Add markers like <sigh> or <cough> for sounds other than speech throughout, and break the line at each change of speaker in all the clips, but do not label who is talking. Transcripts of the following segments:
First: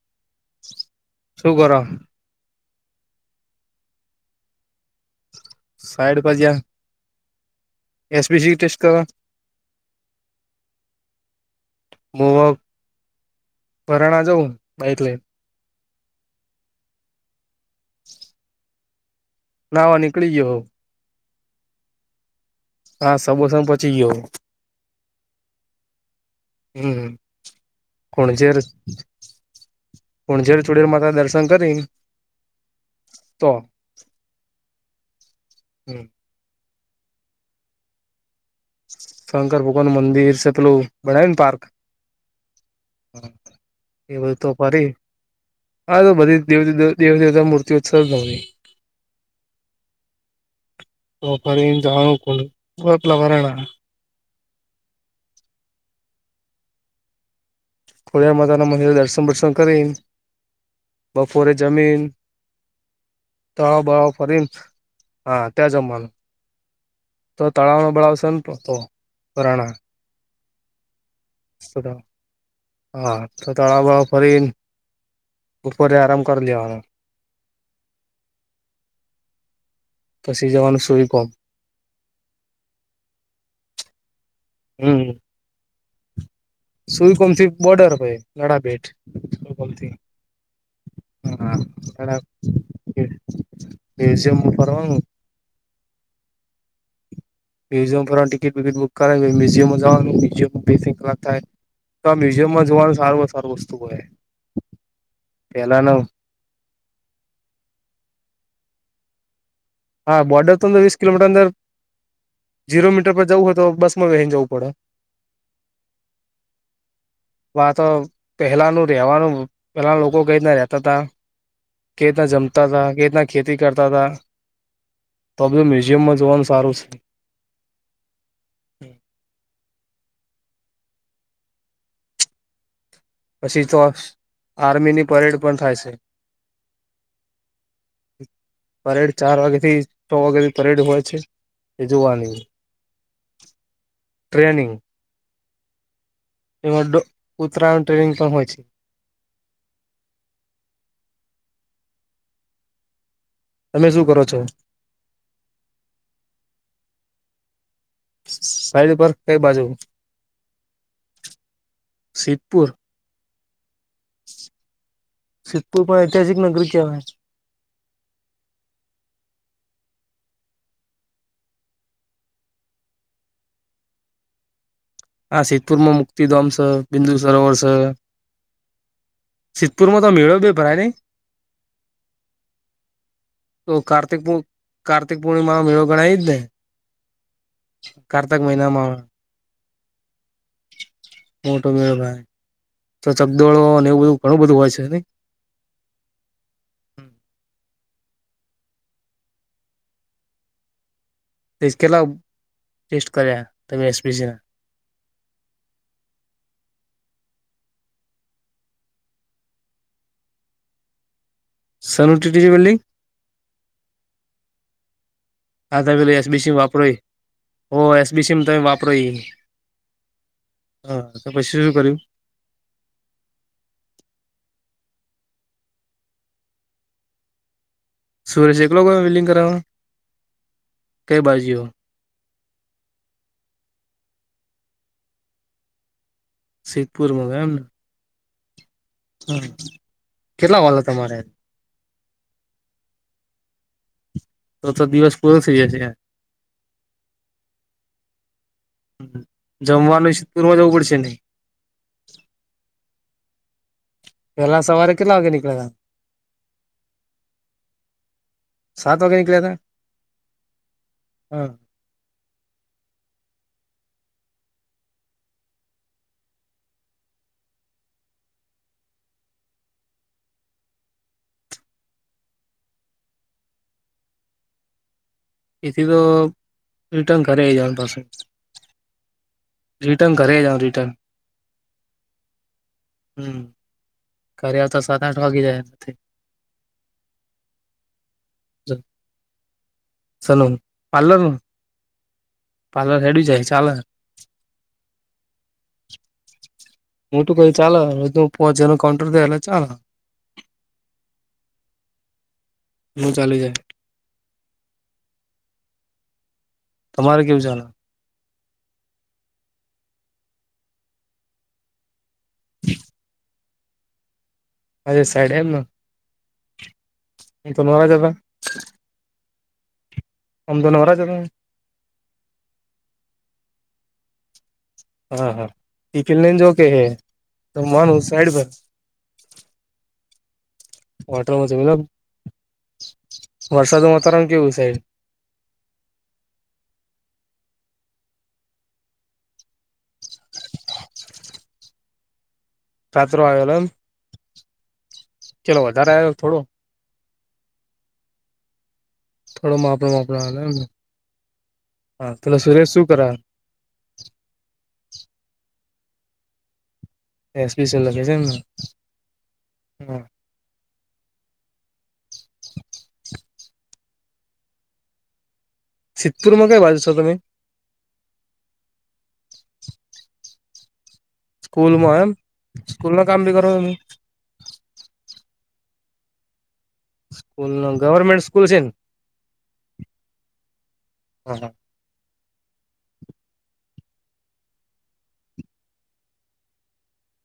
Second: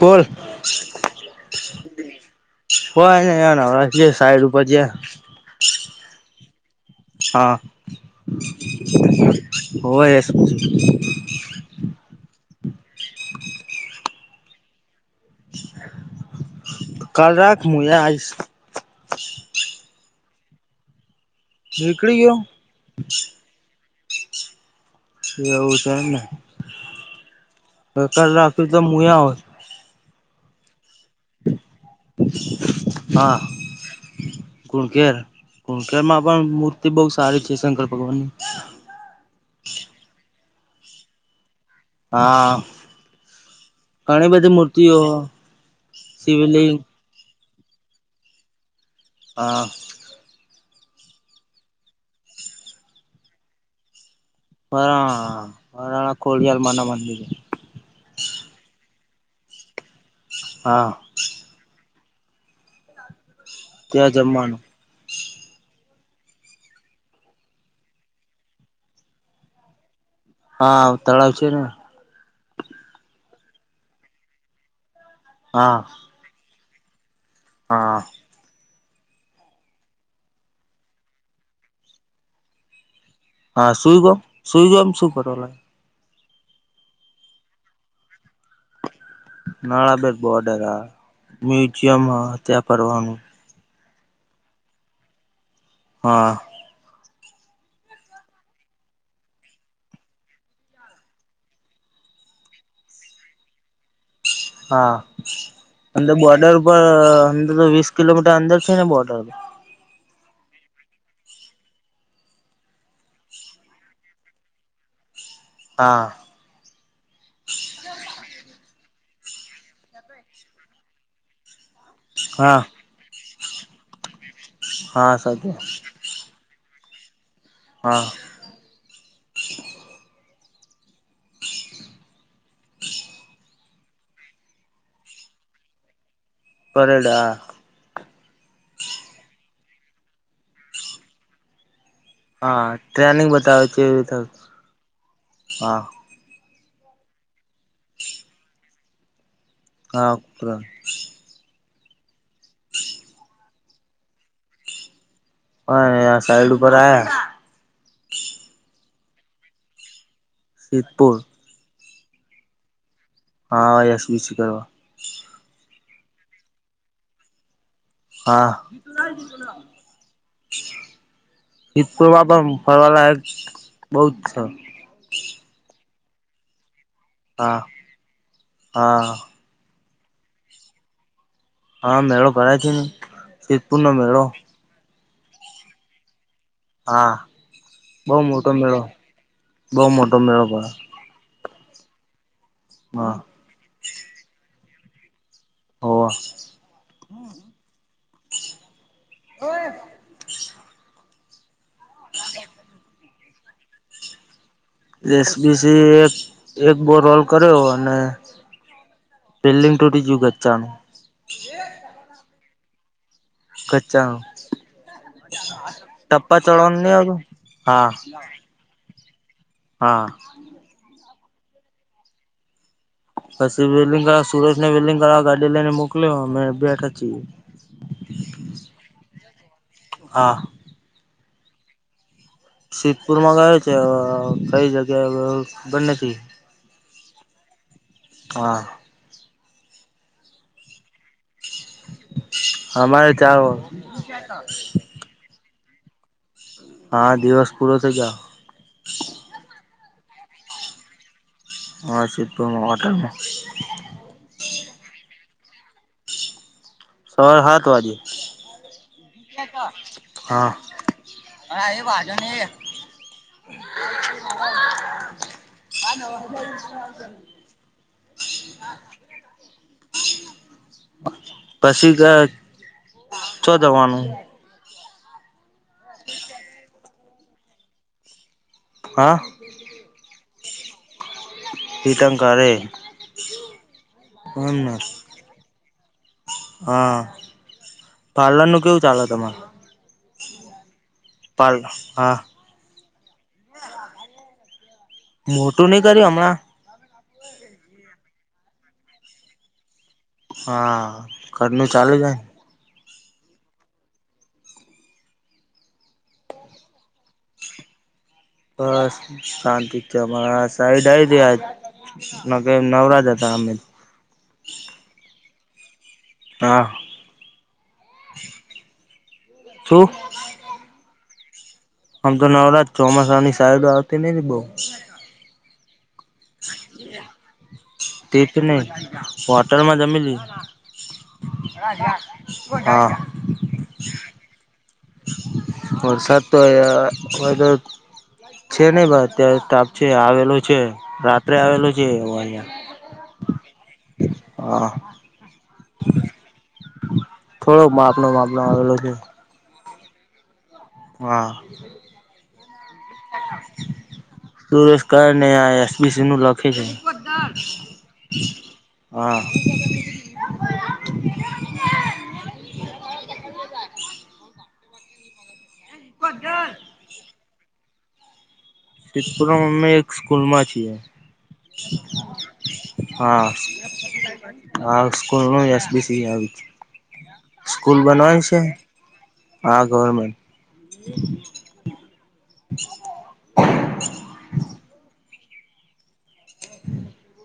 બોલ.
શું કરો
કોય નહીં ને હવર થી સાઈડ ઉપર જ્યાં.
સાઈડ પજ્યા?
હા
કરો
હોએસ.
મોવાક ભરાણા જઉં બા એકલે.
કાલ રાખ મુયા આઈશ.
નાવા નીકળી ગયો.
નીકળી ગ્યો.
હા, સબોસા માં પચી ગ્યો.
એવું છે એમ ને.
હમ
તો કાલ રાખ્યું તો મુયા હો.
પુંજેર ચુેર માતા દર્શ
હા,
તો
કુણકેર કુણકેર
હમ્મ
માં. પણ મૂર્તિ બહુ સારી છે શંકર ભગવાન ની.
શંકર ભગવાન નું મંદિર છે પેલું બનાય ને પાર્ક
હા,
એ
ઘણી
બધું તો
બધી
ફરી
મૂર્તિઓ
હા તો બધી દેવ
શિવલિંગ
દેવ દેવતા મૂર્તિ ઉત્સવ નવની.
હા.
તો ફરી જ આવનું કો ગપલા વરાણા.
વરા વરાણા કોળિયાલ માં ના મંદિરે.
ખોરડીયાર માતાના મંદિર દર્શન વર્શન કરીન
હા.
બપોરે જમીન તડાવ બડાવ
ત્યાં
ફરી.
જમવાનું
હા ત્યાં જમવાનું તો તળાવનો બળાવશે હશેન તો રાણા
હા તળાવ છે. ને
હા તો તળાવ બળાવ ફરી.
હા
ઉપરે આરામ કરી લેવાનું.
હા.
પછી જવાનું સુઈ કોમ
હા સુઈ ગો સુઈ ગો એમ શું કરો લા.
સુઈ કોમથી બોર્ડર ભાઈ ગડા ભેટ.
નાળાબેર બોર્ડર હ
હા
મ્યુઝિયમ હત્યા કરવાનું
મ્યુઝિયમમાં ફરવાનું
હા.
મ્યુઝામ પર ટિકિટ વિકિટ બુક કરાવી મ્યઝમમાં જવાનું મઝમમાં બે થી કલાક થાય. તો આ મ્યુઝિયમમાં જોવાનું સારું સારું વસ્તુ હોય.
હા
પેલાના
અ બોર્ડર. ર અંદર તો વીસ કિલોમીટર અંદર છે ને બોર્ડર
હા બોર્ડર તો વીસ કલોમીટર અંદર જીરો મીટર પર જવું હોય તો બસમાં બેહી ને જવું પડે.
હા.
<inaudible> વા તો પહેલાનું રહેવાનું પહેલા લોકો કઈ ના રતા હતા. કેતા
હા
જમતા હતા કેટલા ખેતી કરતા હતા.
હા સર.
તો બી મ્યુઝિયમમાં જોવાનું સારું છે.
હા.
પછી તો આર્મીની પરેડ પણ થાય છે.
પરેડ આ.
પરેડ ચાર વાગ્યા થી છ વાગ્યાથી પરેડ હોય છે. એ જોવાની
હા ટ્રેનિંગ બતાવે છે ત
ટ્રેનિંગ
હા.
એમા તો ઉત્તરાયણ ટ્રેનિંગ પણ હોય છે.
<unintelligible>
તમે શું કરો છો.
અય આ સાઈડ ઉપર આયા
સાઈડ ઉપર કઈ બાજુ
સિદ્ધપુર.
સિધ્ધપુર.
હા <unintelligible>
સિદ્ધપુર પણ ઐતિહાસિક નગરી કેવાય.
હા. સિદ્ધપુર માં પણ ફરવાલાયક બહુ છે.
હા સિદ્ધપુર માં મુક્તિધામ સ બિંદુ સરોવર
હા
સે
હા
સિદ્ધપુરમાં તો મેળો બી ભરાય નઈ.
હા મેળો ભરાય છે ને
તો
સિદ્ધપુર નો
કાર્તિક
મેળો.
કાર્તિક પૂર્ણિમાનો મેળો ભરાય એજ ને.
હા, બહુ
કારતક
મોટો મેળો,
મહિનામાં
બઉ મોટો મેળો.
મોટો મેળો ભાઈ તો,
હા
ચકદોળો અને એવું બધું, ઘણું બધું હોય છે નઈ.
હોવ. હમ્મ. <unintelligible>
ટેસ્ટ કર્યા, તમે એસપીસી ના.
એસબીસી એક-એક બો રોલ કર્યો, અને <unintelligible>
બિલ્ડીિંગ.
કંચા આમ.
હા, તમે પેલી એસબીસીમાં વાપરો એ
આવતું
હો,
હા
એસબીસીમાં તમે વાપરો એ.
હા.
હા, તો પસી શું કર્યું?
પસી વેલિંગવાળા સુરજ ને, વેલિંગાળા ગાડી લઈને મોકલયો, અમે બેઠા છીએ.
સુરેશ એકલો ગયો, વેલિંગ કરાવવા.
હા.
કઈ બાજ્યો.
સિદપુર માં ગયો છે, કઈ જગ્યા ખબર નથી.
સિદ્ધપુર માં ગ્યો, એમ ને.
હા.
હમ્મ, કેટલા વાલા તમારે.
હમારે ચાર.
તો તો દિવસ પૂરો થઈ જાશે.
હા, દિવસ પૂરો થઈ જાહો.
જમવાનુંય સિદ્ધપુરમાં જવું પડશે નય.
હા, સિદ્ધપુર માં હોટલે.
પેલા સવારે કેટલા વાગે નીકળેલા.
સાવાર હાત વાજે.
હતા સાત વાગે નીકળ્યા હતા
હ
હા
<unintelligible>
<unintelligible>
<unintelligible> <unintelligible> ચો જવાનું.
એથી તો રિટર્ન ધરે આઈ જવાનું પાસું.
હા.
રિટર્ન કર જ, જાવ રિટર્ન.
હીતા કારારે.
હમ, ઘરે વા તો સાત-આઠ વાગી જાય એ.
હા, પાર્લર નું કેવું ચાલે તમારે?
સન પાર્લર
પાર્લ હા
પાર્લર હેડ જાય, ચાલર.
મોટું નઈ કર્યું, હમણાં.
મોટું કો ચાલ, રોજ પોવા જજ નો કઉન્ટર દલા ચાલ.
હા, કરરમી ચાાલુ જાય.
નું ચાલી જાય. તમારે કેવું જાણ?
બસ શાંતિ છે મારા સાઈડ આઈ ત્યાં આજ ન કે નવરાજ હતા અમે
અરે સાઈડ એમ ન
હા
જ હતા
શું
ઓમ તો નવરાજ હતા ને
આમ તો નવરાત ચોમાસાની સાયડ આવતી નહિ ને બઉ
હા હા <unintelligible> ને જો કે હે માનું સાઈડ પર
<unintelligible> હોટેલ માં જમી લીધું
હોટલમાં જમી લો
હા
વરસાદનું વાતાવરણ કેવું છે ઈ સાઈડ
વરસાદ તો હે આર વરસાદ છે નહિ ભાઈ અત્યારે સ્ટાફ છે આવેલો છે રાત્રે આવેલો છે એવુ અહીંયા
તાત્રો આવેલો એમ
હા.
ચલો વધારે આયો થોડો
થોડોક માપનો માપનો આવેલો છે.
થોડો માપનો માપનો આવેલો એમને
હા
હા પેલો સુરેશ શું કર
<inaudible> સુરેશ કાઈ ને આયા ઓ બી સી નું લખે છે.
એ સ્પેશયલ જ છે ને એમ
હા. <inaudible>
હા સિદ્ધપુરમાં કઈ બાજુ છો તમે
સિદ્ધપુરમાં અમે એક સ્કૂલ માં છીએ
સ્કૂલ માં એમ સ્કૂલ નું કામ
હા
ભી કરો તમે
હા સ્કૂલ નું એસ બી સી આવી છે.
સ્કૂલનું
સ્કૂલ બનવાય
ગવર્મેન્ટ
છે
સ્કૂલ ને
હા ગવર્મેન્ટ
હા હા.
<inaudible>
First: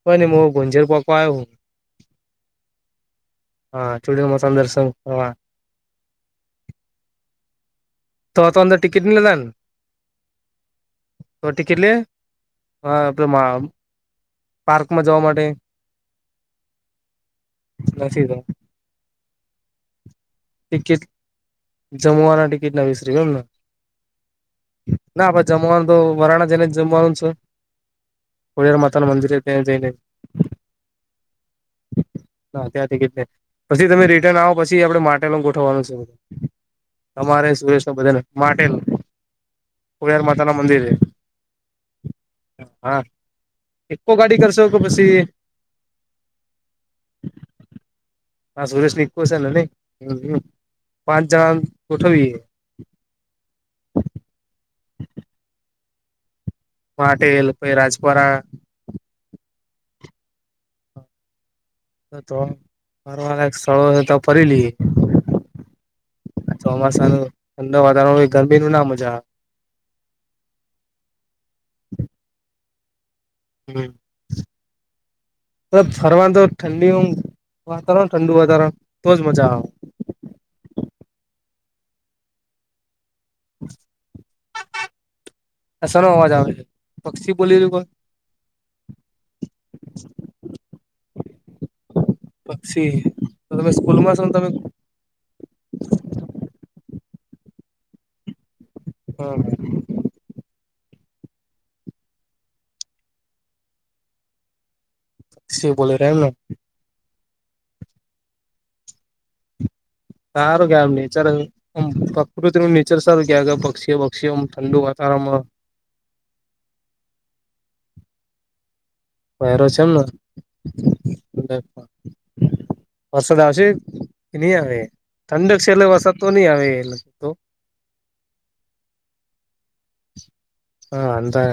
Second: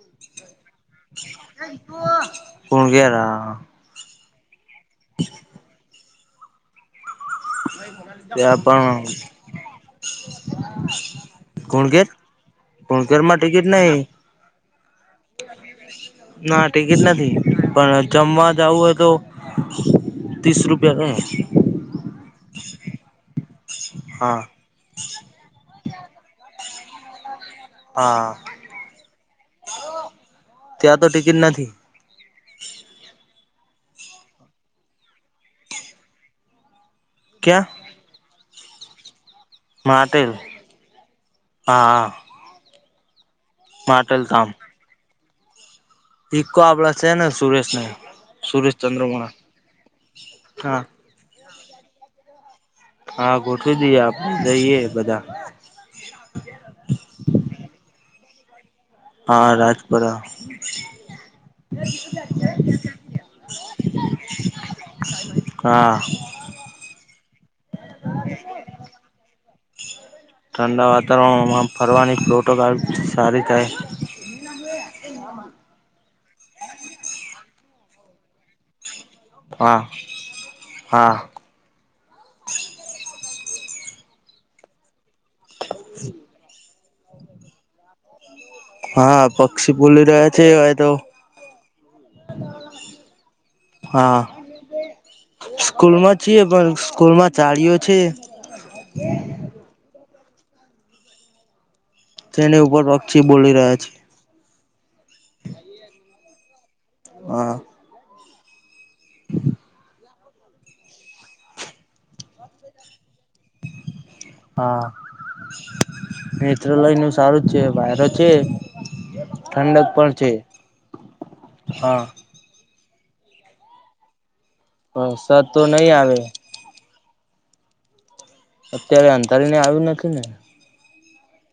બને મુ <unintelligible>
કુણઘેર હા
હા ચૂડી માસ દર્શન કરવા તો
ત્યાં
તો અંદર
પણ
ટિકિટ નહી લેતા ને તો ટિકિટ લે
કુણઘેર કુણઘેરમાં ટિકિટ નહી
પાર્કમાં જવા માટે
ના ટિકિટ નથી પણ
નથી તો
જમવા જાઉં હોય તો ત્રીસ રૂપિયા
ટિકિટ
થાય
જમવાના ટિકિટ ના વિસ રૂપિયા એમને
હા.
ના આપ જમવાનું તો વરાણા જઈને જમવાનું છે.
હા
ખોડીયાર માતાના મંદિરે ત્યાં જઈ ને
ત્યાં તો ટિકિટ નથી
હા ત્યાં ટિકિટ નહિ પછી તમે રિટર્ન આવો પછી આપડે માટેનું ગોઠવવાનું છે. અમારે
ક્યાં
સુરેશ ને બધાન માટેન ખોડીયાર
માટેલ
મતાાના મંદિર એ
હા હા
હા ઈકકો
માટેલ
ગાડી
ધામ
કરશો કે પછી
ઈકો આપડા છે ને સુરેશ ને
હા સુરેશ રિકું છે અને
હા
પાંચ જણા ગોઠવીએે
હા ગોઠવી દઈએ આપે જઈએ બધા. <inaudible>
પાટેલ પઈ રાજપરા
હ રાજપરા
તો ફરવાલાયક સ્થળો તો ફરી લઈએ
હા
ચોમાસા નું ઠંડુ વાતાવરણ હોય ગરમી નું ના મજા
ઠંડા વાતાવરણમાં ફરવાની પ્રોટો <unintelligible> સારી. થાય
<unintelligible> ફરવા તો ઠંડીઓમ વાતાવરણ ઠંડુ વધાર
હા હા.
આ શેનો અવાજ આવે પક્ષી બોલીલું કો
હા પક્ષી ભૂલી રહ્યા છે એતો
પક્છી તો તમે સ્કૂલ માં શોન તમે
સ્કૂલ માં છીએ પણ સ્કૂલ માં જાળીઓ છે
હ
તેની ઉપર પક્છી બોલી રહ્યા છે
શું બોલે રા એમન.
હા.
સારું કેવાય નેચરમ પ્રકૃતિ નું નેચર સરું કે પક્ષીઓ <unintelligible> ઠંડુ
હા
વાતાવરણમાં
નેચરલ અહીં નું સારું જ છે વાયરો છે
વાયરો છે
ઠંડક
એમન
પણ હા
વરસાદ આવશે કે ની આવે
વરસાદ તો
ઠંડક્ષ એટલે
નહી
વરસાદ
આવે
તો નહી આવે લગભગ
અત્યારે અંધારી ને આવ્યું નથી ને
હા અંધાએ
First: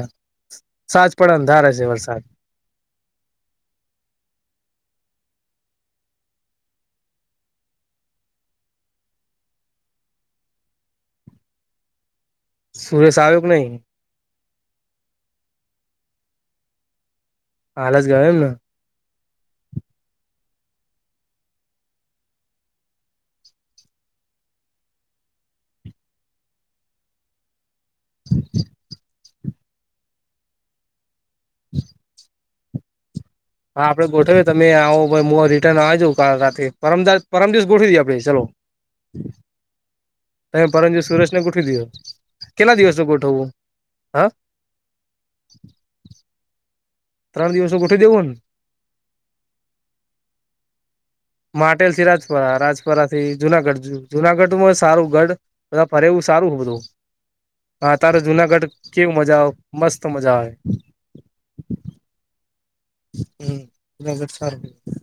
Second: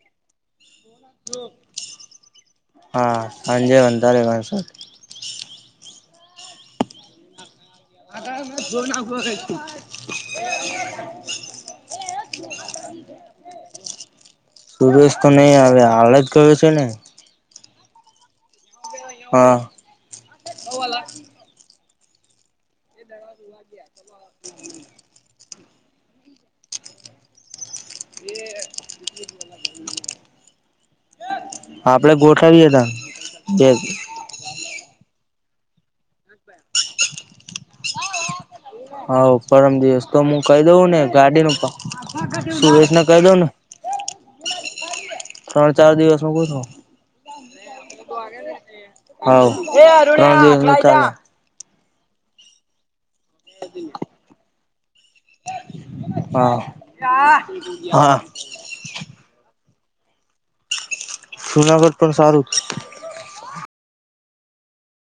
સાહજ પડ અંધારા છે વરસાદ
હા હાંજે અંધારે વરસાદ આ <inaudible> જોના ખોરેતી <inaudible>
સુરેશ આયો કે નઈ
સુરેશ તો નઈ આવે હાલ જ ગયો છે ને
હાલ જ ગયો એમ ન
હા <inaudible> <inaudible> બે વાગ્યા એઅ આપડે ગોઠવી એ તાણ
હા આપડે ગોઠવીએ તમે આવો મુઆ રિટર્ન આઈ જાઉ કાલ રાતે પરમદાળ પરમદિવસ ગોઠવી દીએ આપડે ચલો
હઓ પરમ દિવસ તો હું કહી
તમે
દઉં
પરમ
ને
દિવસ સુરેશને
ગાડીનું ક
ગોઠવી દયો
સુરેશને કઈ દઉને
હ
ત્રણ ચાર દિવસમ હું <inaudible>
પરમદિવસ એ ગોઠવી દેવું અન
હઓ પરમદિવસે <inaudible>
માટે સિરાજપરા થી રાજપરા રાજપરા થી જુનાગઢ જુનાગઢમાં સારું ગઢ બધા ફરે એવું
હા
સારું બધું હા તારે જુનાગઢ. કેવું મજા આવ મસ્ત મજા આવે.
જુનાગઢ પણ સારું.
હમ, હ, જૂનાગઢ સારુ કેવાય.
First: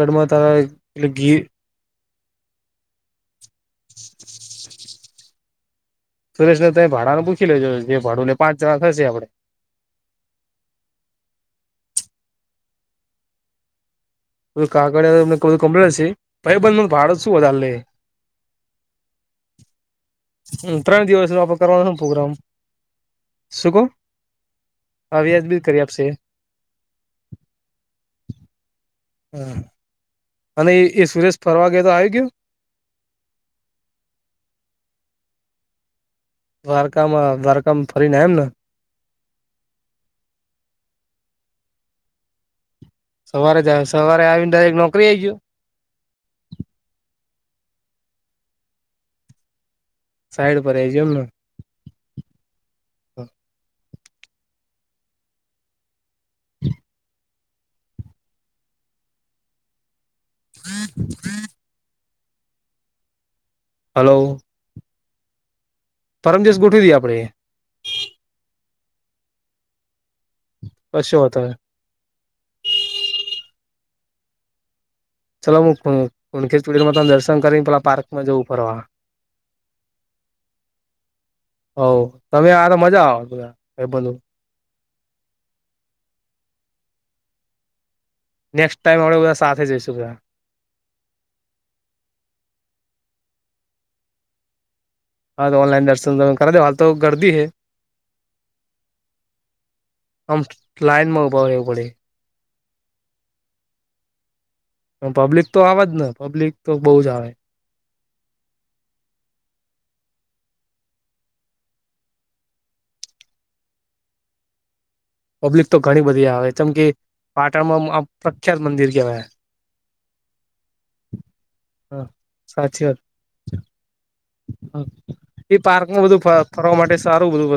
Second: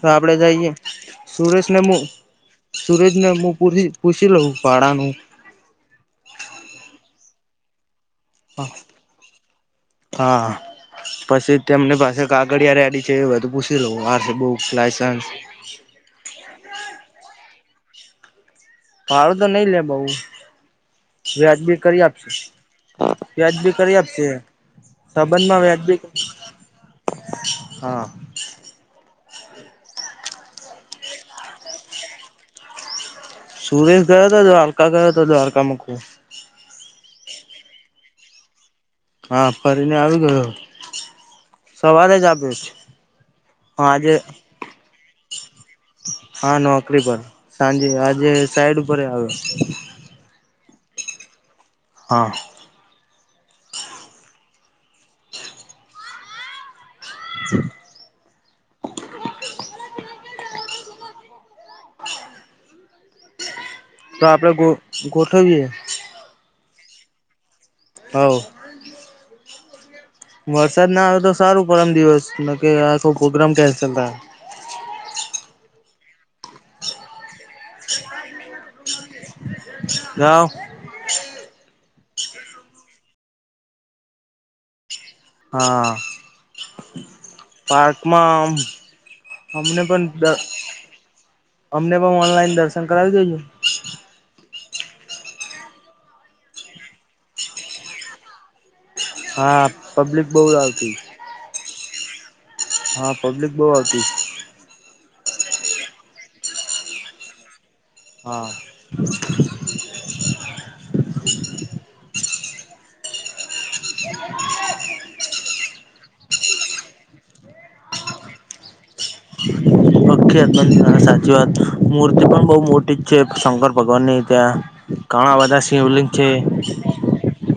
તો આપડે
તારા
જાઈએ
એટલે ગી
સુરેશ. ને મુ સુરેજને, પૂછી લઉં ભાડાનું.
સુરેશને તાઈ ભાડાને પૂછી લેજો, જે ભાડુ પાંચ જણા થશે, આપડે.
હા, પછી તેમની પાસે કાગડીયા રેડી છે, એ બધું પૂછ બુક લાયસન્સ.
ભાઈબંધ નું ભાડો શું વધારે લે?
ભાડું તો નઈ લે બઉ.
હમ ત્રણ દિવસનો આપડે
વ્યાજ બી
કરવાનો છે
કરી આપશે,
પ્રોગ્રામ
વ્યાજ
શું
બી કરી
કહ
આપશે.
વ્યાજ બી
સંબંધમાં
કરી
વ્યાજબી
આપશે
હા.
હા, અને એ એ સુરેશ ફરવા ગ્યો તો, આવી ગ્યો.
સુરેશ ગયો હતો, દ્વારકા ગયો હતો, દ્વારકા મુખ
દ્વારકામાં દ્વારકામ ફરીને એમ ને.
હા, ફરીને આવી ગયો, સવારે જ આપ્યો છે.
સવારે જ આયો,
હા આજે
સવારે આવીને, ડાયરેક્ટ નોકરી એ ગયો.
હા, નોકરી પર સાંજે આજે સાઈડ ઉપર એ આવ્યો.
સાઈડ પર એ જ એમ ને.
હા.
<unintelligible>
આ <unintelligible>
<unintelligible> હલો
તો આપડે ગો ગોઠવીએ.
પરમ દિવસ ગોઠવીએ આપડે.
હા, ઓ. વરસાદ ના
કશો
આવે તો
વાંધો નઈ
સારું, પરમ દિવસ ન કે, આખો પ્રોગ્રામ કેન્સલ થાહે.
ચલો, હું કુ કુણખે તમાર તા દર્શન કરીને પેલા પાર્કમાં જવું ફરવા.
જાવ.
હઓ, તમે આ તો મજા આવત બધા એ બધું.
હા. પાર્કમાં
નેક્સ્ટ ટાઈમ આપડે બધા
અમ
સાથે
અમને
જઈશું
પણ
બધા
દ અમને પણ ઓનલાઈન દર્શન કરાવી દઈજું.
હા, તો ઓનલાઇન દર્શન કરાઇ દેવા, હાલ તો ગરદી હે.
હા પબ્લિક બહુ
આમ
આવતી
લાઈનમાં ઉભા રેહવું પડે.
હા, પબ્લિક બહુ આવતી.
પણ પબ્લિક તો આવજ ને, પબ્લિક તો બઉ જ આવે.
હા.
પબ્લિક તો ઘણી બધી આવે, ચમ કે પાટણમાં આ પ્રખ્યાત મંદિર કહેવાય.
પ્રખ્યાત મંદિર આવે, સાચી વાત,
હા
મૂર્તિ પણ બહુ
સાચી
મોટી
વાત
જ છે, શંકર ભગવાન ની ત્યાં. ઘણા
એ
બધા
પાર્કમાં
શિવલિંગ
બધું
છે.
ફરવા માટે સારું બધું.